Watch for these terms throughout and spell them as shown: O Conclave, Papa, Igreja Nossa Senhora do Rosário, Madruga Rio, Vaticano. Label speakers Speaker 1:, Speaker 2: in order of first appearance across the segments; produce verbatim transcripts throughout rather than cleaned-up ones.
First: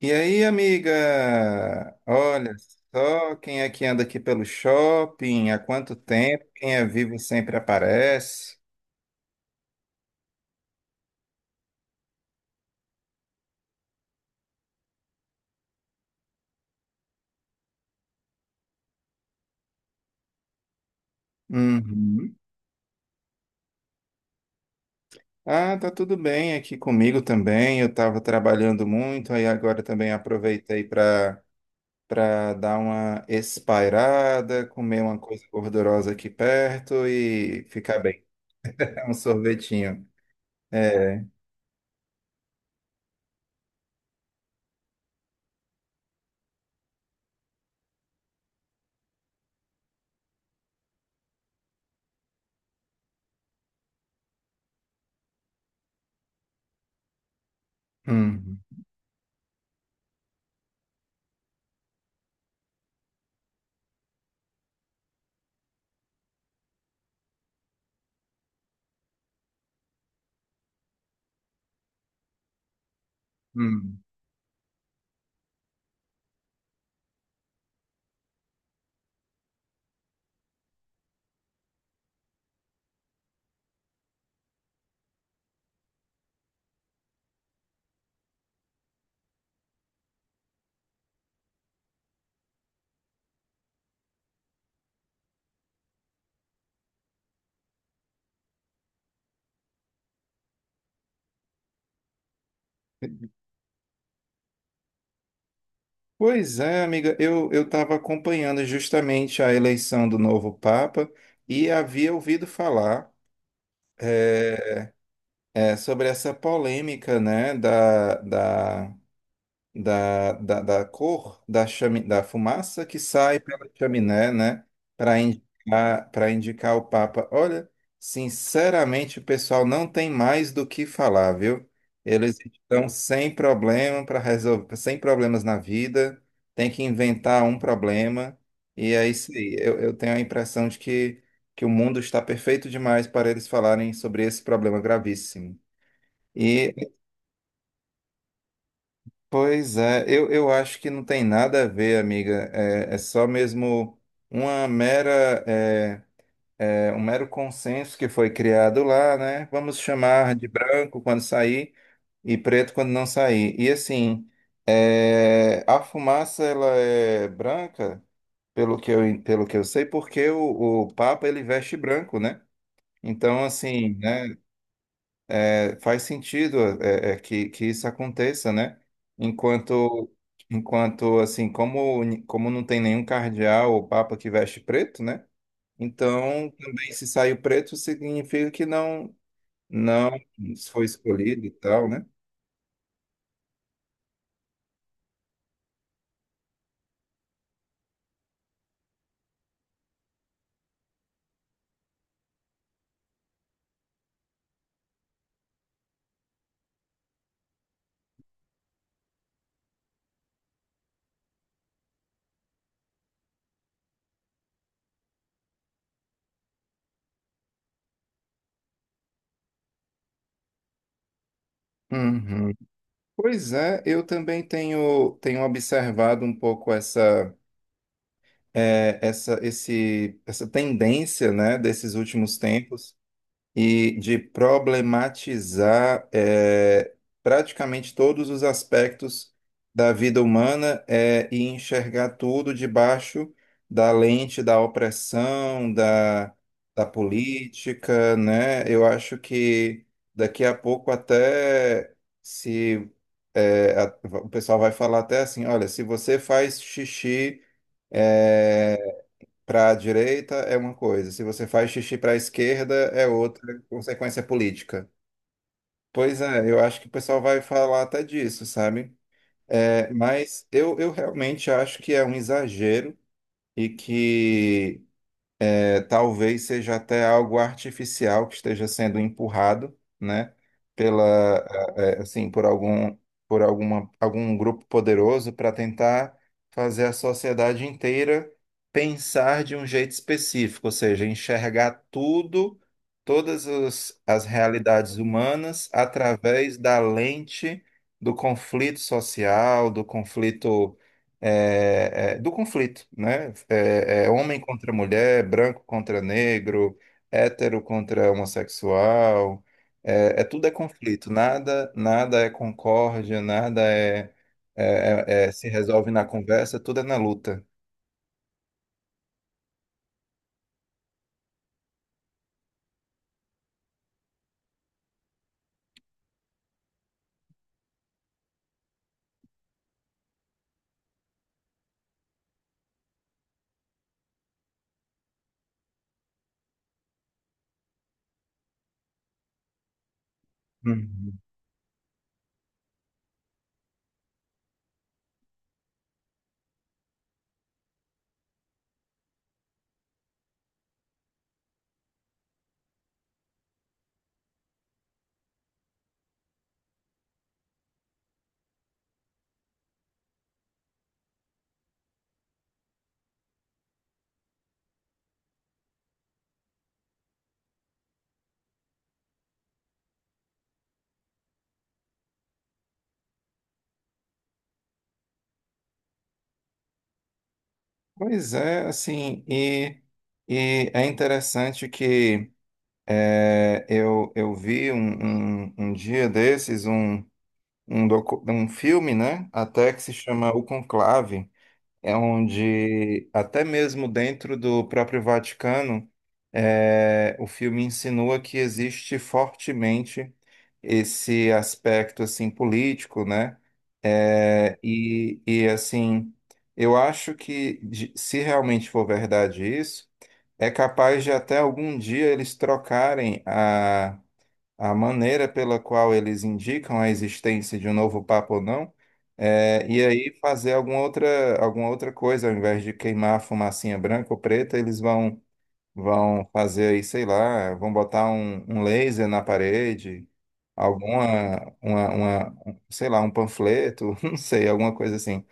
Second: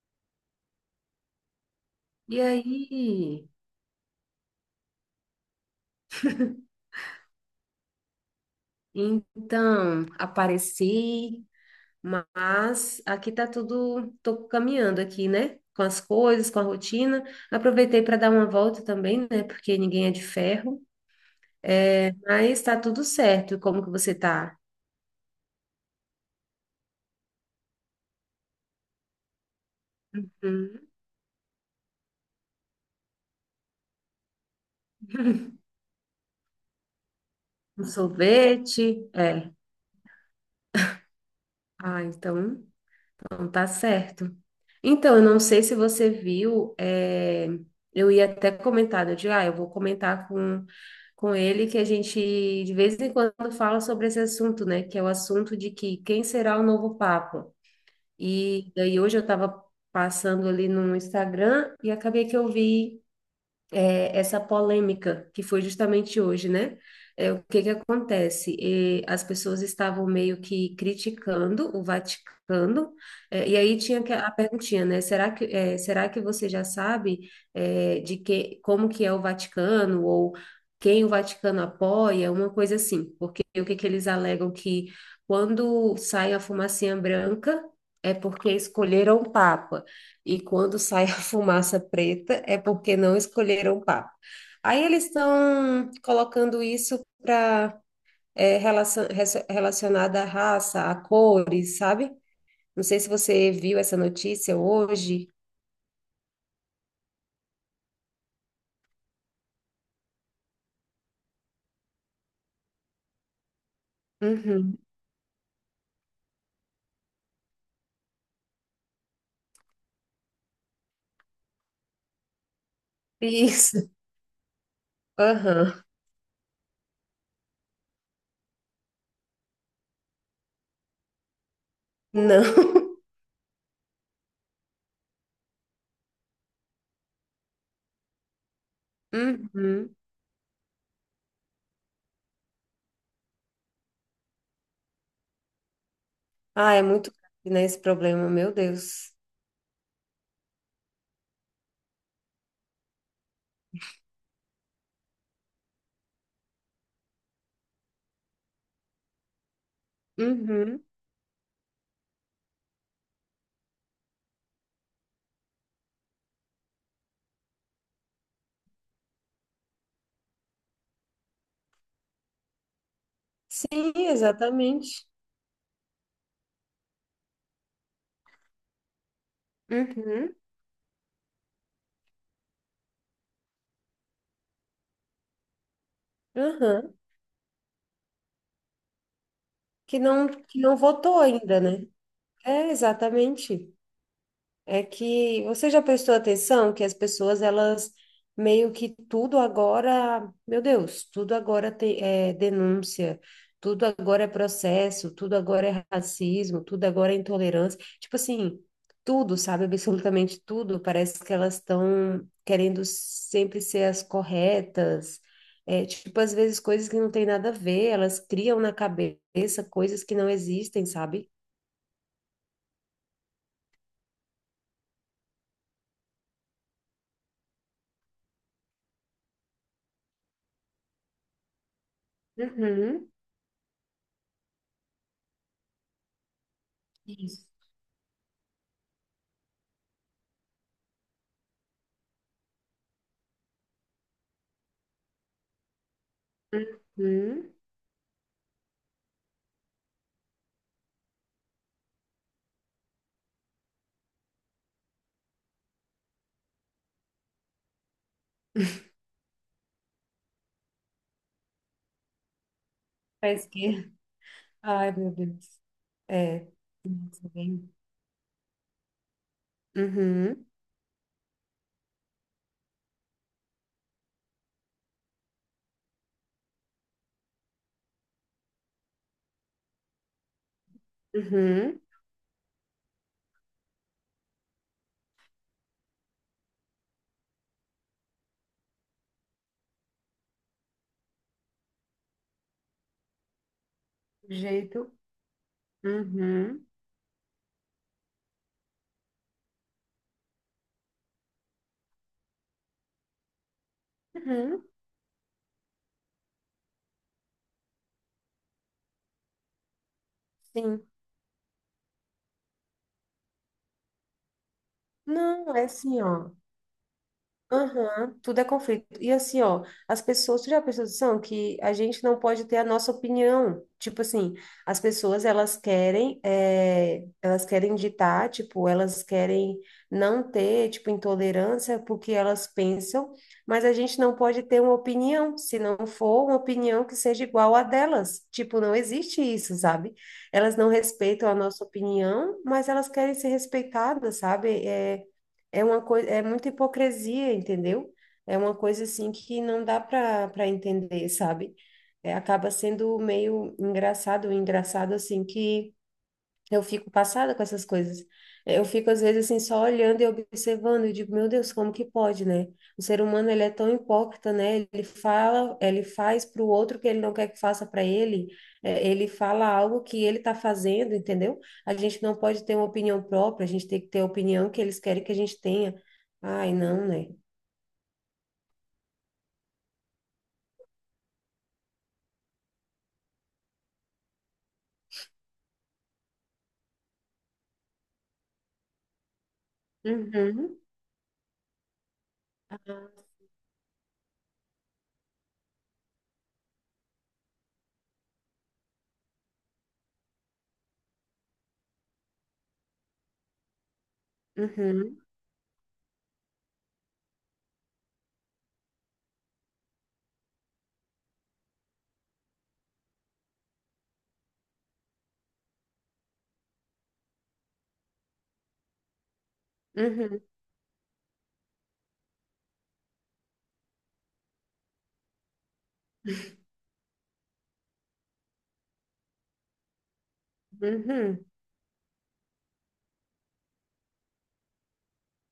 Speaker 1: E aí, amiga?
Speaker 2: E
Speaker 1: Olha só
Speaker 2: aí?
Speaker 1: quem é que anda aqui pelo shopping, há quanto tempo? Quem é vivo sempre aparece.
Speaker 2: Então, apareci, mas aqui tá tudo, tô caminhando aqui, né? Com as coisas, com a rotina. Aproveitei para dar uma volta também, né? Porque ninguém é de ferro. É,
Speaker 1: Uhum.
Speaker 2: mas tá tudo certo. E como que você tá?
Speaker 1: Ah, tá tudo bem aqui comigo também. Eu estava trabalhando muito, aí agora também aproveitei
Speaker 2: Hum,
Speaker 1: para para dar uma espairada, comer uma coisa gordurosa aqui perto e
Speaker 2: um
Speaker 1: ficar bem. É,
Speaker 2: sorvete?
Speaker 1: um
Speaker 2: É.
Speaker 1: sorvetinho. É.
Speaker 2: Ah, então. Não tá certo. Então, eu não sei se você viu, é, eu ia até comentar, né, eu digo, ah, eu vou comentar com, com ele que a gente de vez em quando fala sobre esse assunto, né? Que é o assunto de que quem será o novo Papa?
Speaker 1: Uhum.
Speaker 2: E daí hoje eu estava passando ali no Instagram e acabei que eu vi, é, essa polêmica que foi justamente hoje, né? É, o que que acontece? E as pessoas estavam meio que criticando o Vaticano, é, e aí
Speaker 1: Uhum.
Speaker 2: tinha que- a perguntinha, né? Será que, é, será que você já sabe, é, de que, como que é o Vaticano ou quem o Vaticano apoia, uma coisa assim? Porque o que que eles alegam que quando sai a fumacinha branca é porque escolheram o Papa e quando sai a fumaça preta é porque não escolheram papo. Aí eles estão colocando isso para relacionada à raça, a cores, sabe? Não sei se você viu essa notícia hoje.
Speaker 1: Pois é, amiga, eu eu estava acompanhando justamente a eleição do novo Papa e havia ouvido falar
Speaker 2: Uhum.
Speaker 1: eh, eh, sobre essa polêmica, né, da, da da, da, da cor da, chami, da fumaça que sai pela
Speaker 2: Isso.
Speaker 1: chaminé, né? Para
Speaker 2: Aham.
Speaker 1: indicar, para indicar o Papa. Olha, sinceramente, o pessoal não tem mais do que falar, viu? Eles
Speaker 2: Não.
Speaker 1: estão sem problema para resolver, sem problemas na vida, tem que inventar um problema, e é isso aí. Eu, eu
Speaker 2: Uhum.
Speaker 1: tenho a impressão de que, que o mundo está perfeito demais para eles falarem sobre esse problema gravíssimo. E
Speaker 2: Ah, é muito grave, né, esse problema, meu Deus.
Speaker 1: pois é, eu, eu acho que não tem nada a ver, amiga. É, é só mesmo uma mera, é, é, um mero consenso que foi criado lá, né? Vamos chamar de
Speaker 2: Uhum.
Speaker 1: branco quando sair e preto quando não sair. E assim, é, a fumaça ela é branca, pelo que eu, pelo que eu sei, porque o, o Papa ele veste branco, né? Então,
Speaker 2: Sim,
Speaker 1: assim, né?
Speaker 2: exatamente.
Speaker 1: É, faz sentido é, é, é que, que isso aconteça, né? Enquanto,
Speaker 2: Uhum.
Speaker 1: enquanto assim, como, ni- como não tem nenhum cardeal ou papa que veste preto, né? Então, também
Speaker 2: Aham.
Speaker 1: se saiu preto, significa que não,
Speaker 2: Que
Speaker 1: não
Speaker 2: não, que não
Speaker 1: foi
Speaker 2: votou
Speaker 1: escolhido e
Speaker 2: ainda, né?
Speaker 1: tal, né?
Speaker 2: É, exatamente. É que você já prestou atenção que as pessoas, elas meio que tudo agora, meu Deus, tudo agora tem, é denúncia, tudo agora é processo, tudo agora é racismo, tudo agora é intolerância. Tipo assim, tudo, sabe? Absolutamente tudo. Parece que elas estão querendo sempre ser as corretas. É, tipo, às vezes coisas que não tem nada a ver, elas criam na cabeça coisas que não existem, sabe?
Speaker 1: Uhum. Pois é, eu também tenho, tenho observado um pouco essa, é, essa, esse, essa tendência, né, desses últimos tempos
Speaker 2: Uhum.
Speaker 1: e de problematizar eh,
Speaker 2: Isso.
Speaker 1: praticamente todos os aspectos da vida humana eh, e enxergar tudo debaixo da lente da opressão, da, da
Speaker 2: Uhum.
Speaker 1: política, né? Eu acho que daqui a pouco até se eh, a- o pessoal vai falar até assim, olha, se você faz xixi eh, para a direita é uma coisa, se você faz xixi para a esquerda é
Speaker 2: Faz o
Speaker 1: outra
Speaker 2: quê?
Speaker 1: consequência política.
Speaker 2: Ai, meu Deus.
Speaker 1: Pois
Speaker 2: É.
Speaker 1: é, eu acho que o pessoal
Speaker 2: Nossa,
Speaker 1: vai
Speaker 2: bem.
Speaker 1: falar até disso, sabe? É,
Speaker 2: Uhum.
Speaker 1: mas eu, eu realmente acho que é um exagero e que é, talvez seja até algo artificial que esteja sendo empurrado, né, pela,
Speaker 2: Uhum.
Speaker 1: eh, eh, assim, por algum, por alguma, algum grupo poderoso para tentar fazer a sociedade inteira pensar de um jeito específico, ou seja, enxergar tudo, todas as, as
Speaker 2: Jeito.
Speaker 1: realidades humanas através
Speaker 2: Uhum.
Speaker 1: da lente do conflito social, do conflito é, é, do conflito, né? É, é homem
Speaker 2: Uhum.
Speaker 1: contra mulher, branco contra negro, hétero contra homossexual, é, é tudo é
Speaker 2: Sim.
Speaker 1: conflito, nada, nada é concórdia, nada é, é- é- é- se
Speaker 2: Não, é
Speaker 1: resolve
Speaker 2: assim,
Speaker 1: na
Speaker 2: ó.
Speaker 1: conversa, tudo é na luta.
Speaker 2: Aham, tudo é conflito. E assim, ó, as pessoas, tu já prestou atenção que a gente não pode ter a nossa opinião. Tipo assim, as pessoas, elas querem, é elas querem ditar, tipo, elas querem não ter, tipo, intolerância porque elas pensam, mas a gente não pode ter uma opinião, se não for uma opinião que seja igual à delas. Tipo, não existe isso, sabe? Elas não
Speaker 1: Uhum.
Speaker 2: respeitam a nossa opinião, mas elas querem ser respeitadas, sabe? É, é uma coisa, é muita hipocrisia, entendeu? É uma coisa assim que não dá para para entender, sabe? É, acaba sendo meio engraçado, engraçado assim que eu fico passada com essas coisas. Eu fico, às vezes, assim, só olhando e observando. Eu digo, meu Deus, como que pode, né? O ser humano, ele é tão hipócrita, né? Ele fala, ele faz para o outro o que ele não quer que faça para ele. É, ele fala algo que ele está fazendo, entendeu? A gente não pode ter uma opinião própria, a gente tem que ter a opinião que eles querem que a gente tenha. Ai, não, né?
Speaker 1: Pois é, assim, e, e é interessante que é, eu, eu vi um, um, um dia desses um, um, docu- um filme, né, até que se chama O
Speaker 2: Uhum,
Speaker 1: Conclave, é onde até mesmo dentro do próprio Vaticano, é, o filme insinua que existe fortemente esse aspecto assim político, né? É,
Speaker 2: uhum,
Speaker 1: e, e assim, eu acho que de- se realmente for verdade isso, é capaz de até algum dia eles trocarem a maneira pela qual eles indicam a existência de um novo Papa ou não, é, e aí
Speaker 2: uhum,
Speaker 1: fazer alguma outra, alguma outra coisa, ao invés de queimar a fumacinha branca ou preta, eles vão vão fazer aí, sei lá, vão botar um, um laser na parede,
Speaker 2: uhum.
Speaker 1: alguma, uma, uma- um- sei lá, um panfleto, não sei, alguma coisa assim.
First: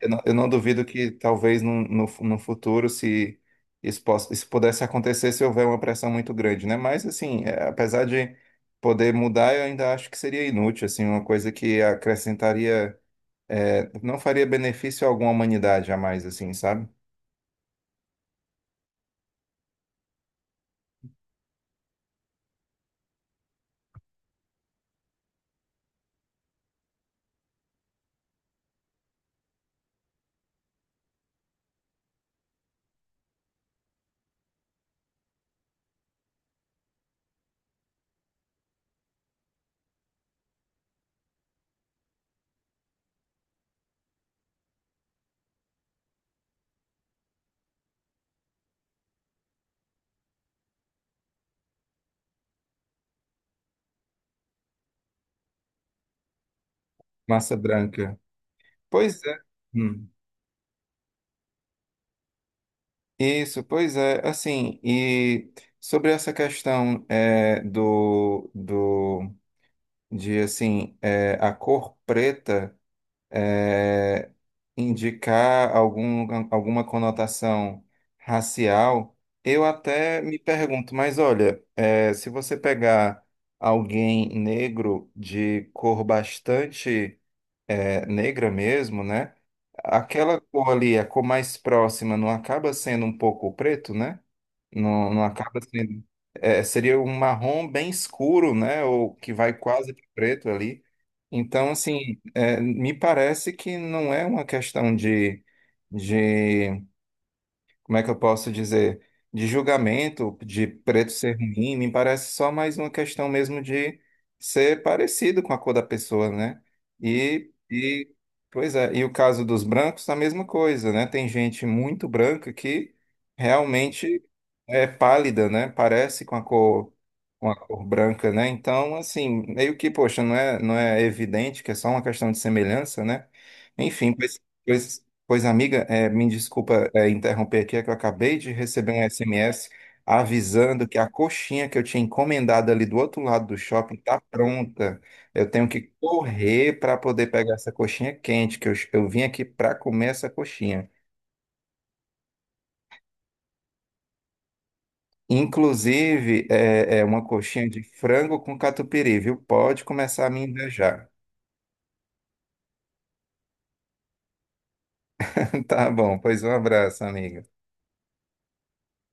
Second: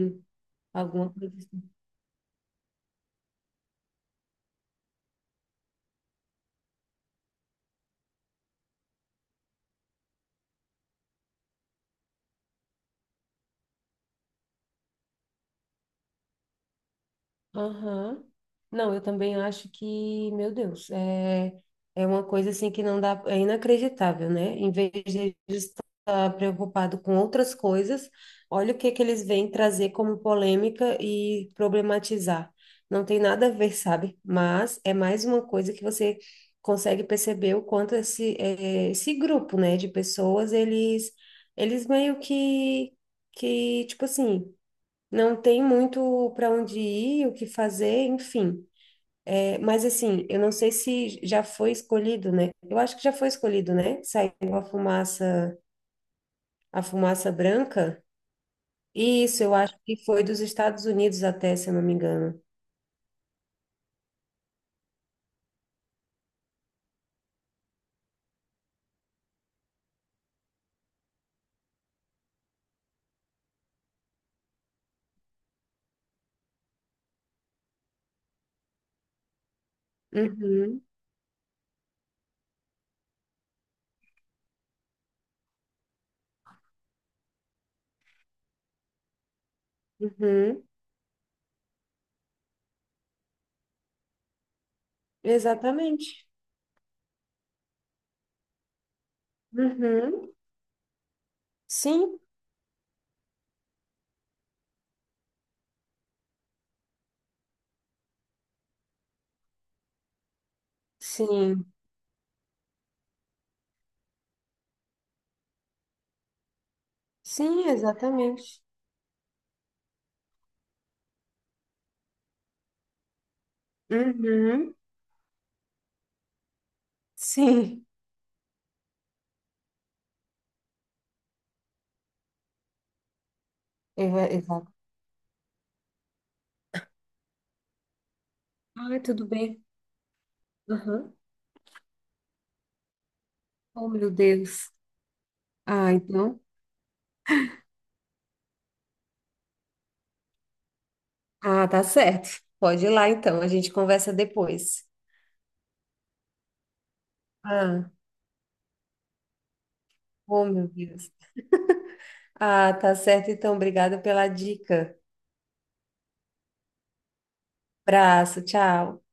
Speaker 1: Eu não, eu não duvido que
Speaker 2: alguma coisa
Speaker 1: talvez
Speaker 2: assim.
Speaker 1: no, no, no futuro, se isso, possa, isso pudesse acontecer, se houver uma pressão muito grande, né? Mas, assim, é, apesar de poder mudar, eu ainda acho que seria inútil, assim, uma coisa que acrescentaria, é, não faria benefício algum à humanidade jamais, assim, sabe?
Speaker 2: Aham. Não, eu também acho que, meu Deus, é, é uma coisa assim que não dá, é inacreditável, né? Em vez de eles estar preocupado com outras coisas, olha o que é que eles vêm trazer como polêmica e problematizar. Não tem nada a ver, sabe? Mas é mais uma coisa que você consegue perceber o quanto esse, é, esse grupo, né, de pessoas, eles, eles meio que, que, tipo assim, não tem muito para onde ir, o que fazer, enfim. É, mas assim, eu não sei se já foi escolhido, né? Eu acho que já foi escolhido, né? Saiu a fumaça, a fumaça
Speaker 1: Massa
Speaker 2: branca.
Speaker 1: branca. Pois é.
Speaker 2: Isso, eu acho que
Speaker 1: Hum.
Speaker 2: foi dos Estados Unidos até, se eu não me engano.
Speaker 1: Isso, pois é, assim, e sobre essa questão é, do, do, de, assim, é, a cor preta é, indicar algum, alguma conotação racial, eu até me
Speaker 2: Uhum,
Speaker 1: pergunto, mas olha, é, se você pegar alguém negro de cor bastante é, negra mesmo, né? Aquela
Speaker 2: uhum,
Speaker 1: cor ali, a cor mais próxima, não acaba sendo um pouco preto, né? Não, não acaba sendo.
Speaker 2: exatamente.
Speaker 1: É, seria um marrom bem escuro, né? Ou que vai quase de
Speaker 2: Uhum,
Speaker 1: preto ali. Então,
Speaker 2: sim,
Speaker 1: assim, é, me parece que não é uma questão de, de como é que eu posso dizer, de julgamento, de preto ser
Speaker 2: sim,
Speaker 1: ruim, me parece só mais uma questão mesmo de ser parecido com a cor da pessoa, né? E,
Speaker 2: sim,
Speaker 1: e
Speaker 2: exatamente.
Speaker 1: pois é, e o caso dos brancos, a mesma coisa, né? Tem gente muito branca que realmente
Speaker 2: Uhum,
Speaker 1: é pálida, né? Parece com a cor, com a cor
Speaker 2: sim,
Speaker 1: branca, né? Então, assim, meio que, poxa, não é, não é evidente que é só uma questão de semelhança, né? Enfim,
Speaker 2: eu-
Speaker 1: pois,
Speaker 2: exato.
Speaker 1: pois, pois amiga, eh, me desculpa, eh, interromper aqui, é que eu acabei de receber
Speaker 2: Ai,
Speaker 1: um
Speaker 2: tudo bem.
Speaker 1: S M S avisando que a
Speaker 2: Uhum.
Speaker 1: coxinha que eu tinha encomendado ali do outro lado do
Speaker 2: Oh,
Speaker 1: shopping
Speaker 2: meu
Speaker 1: está
Speaker 2: Deus.
Speaker 1: pronta. Eu tenho que
Speaker 2: Ah, então.
Speaker 1: correr para poder pegar essa coxinha quente, que eu, eu vim aqui para comer essa coxinha.
Speaker 2: Ah, tá certo. Pode ir lá então, a gente conversa depois.
Speaker 1: Inclusive, é, é uma coxinha de
Speaker 2: Ah,
Speaker 1: frango com catupiry, viu? Pode começar a me
Speaker 2: oh meu
Speaker 1: invejar.
Speaker 2: Deus. Ah, tá certo então, obrigada pela dica.
Speaker 1: Tá bom, pois um abraço, amiga.
Speaker 2: Abraço, tchau.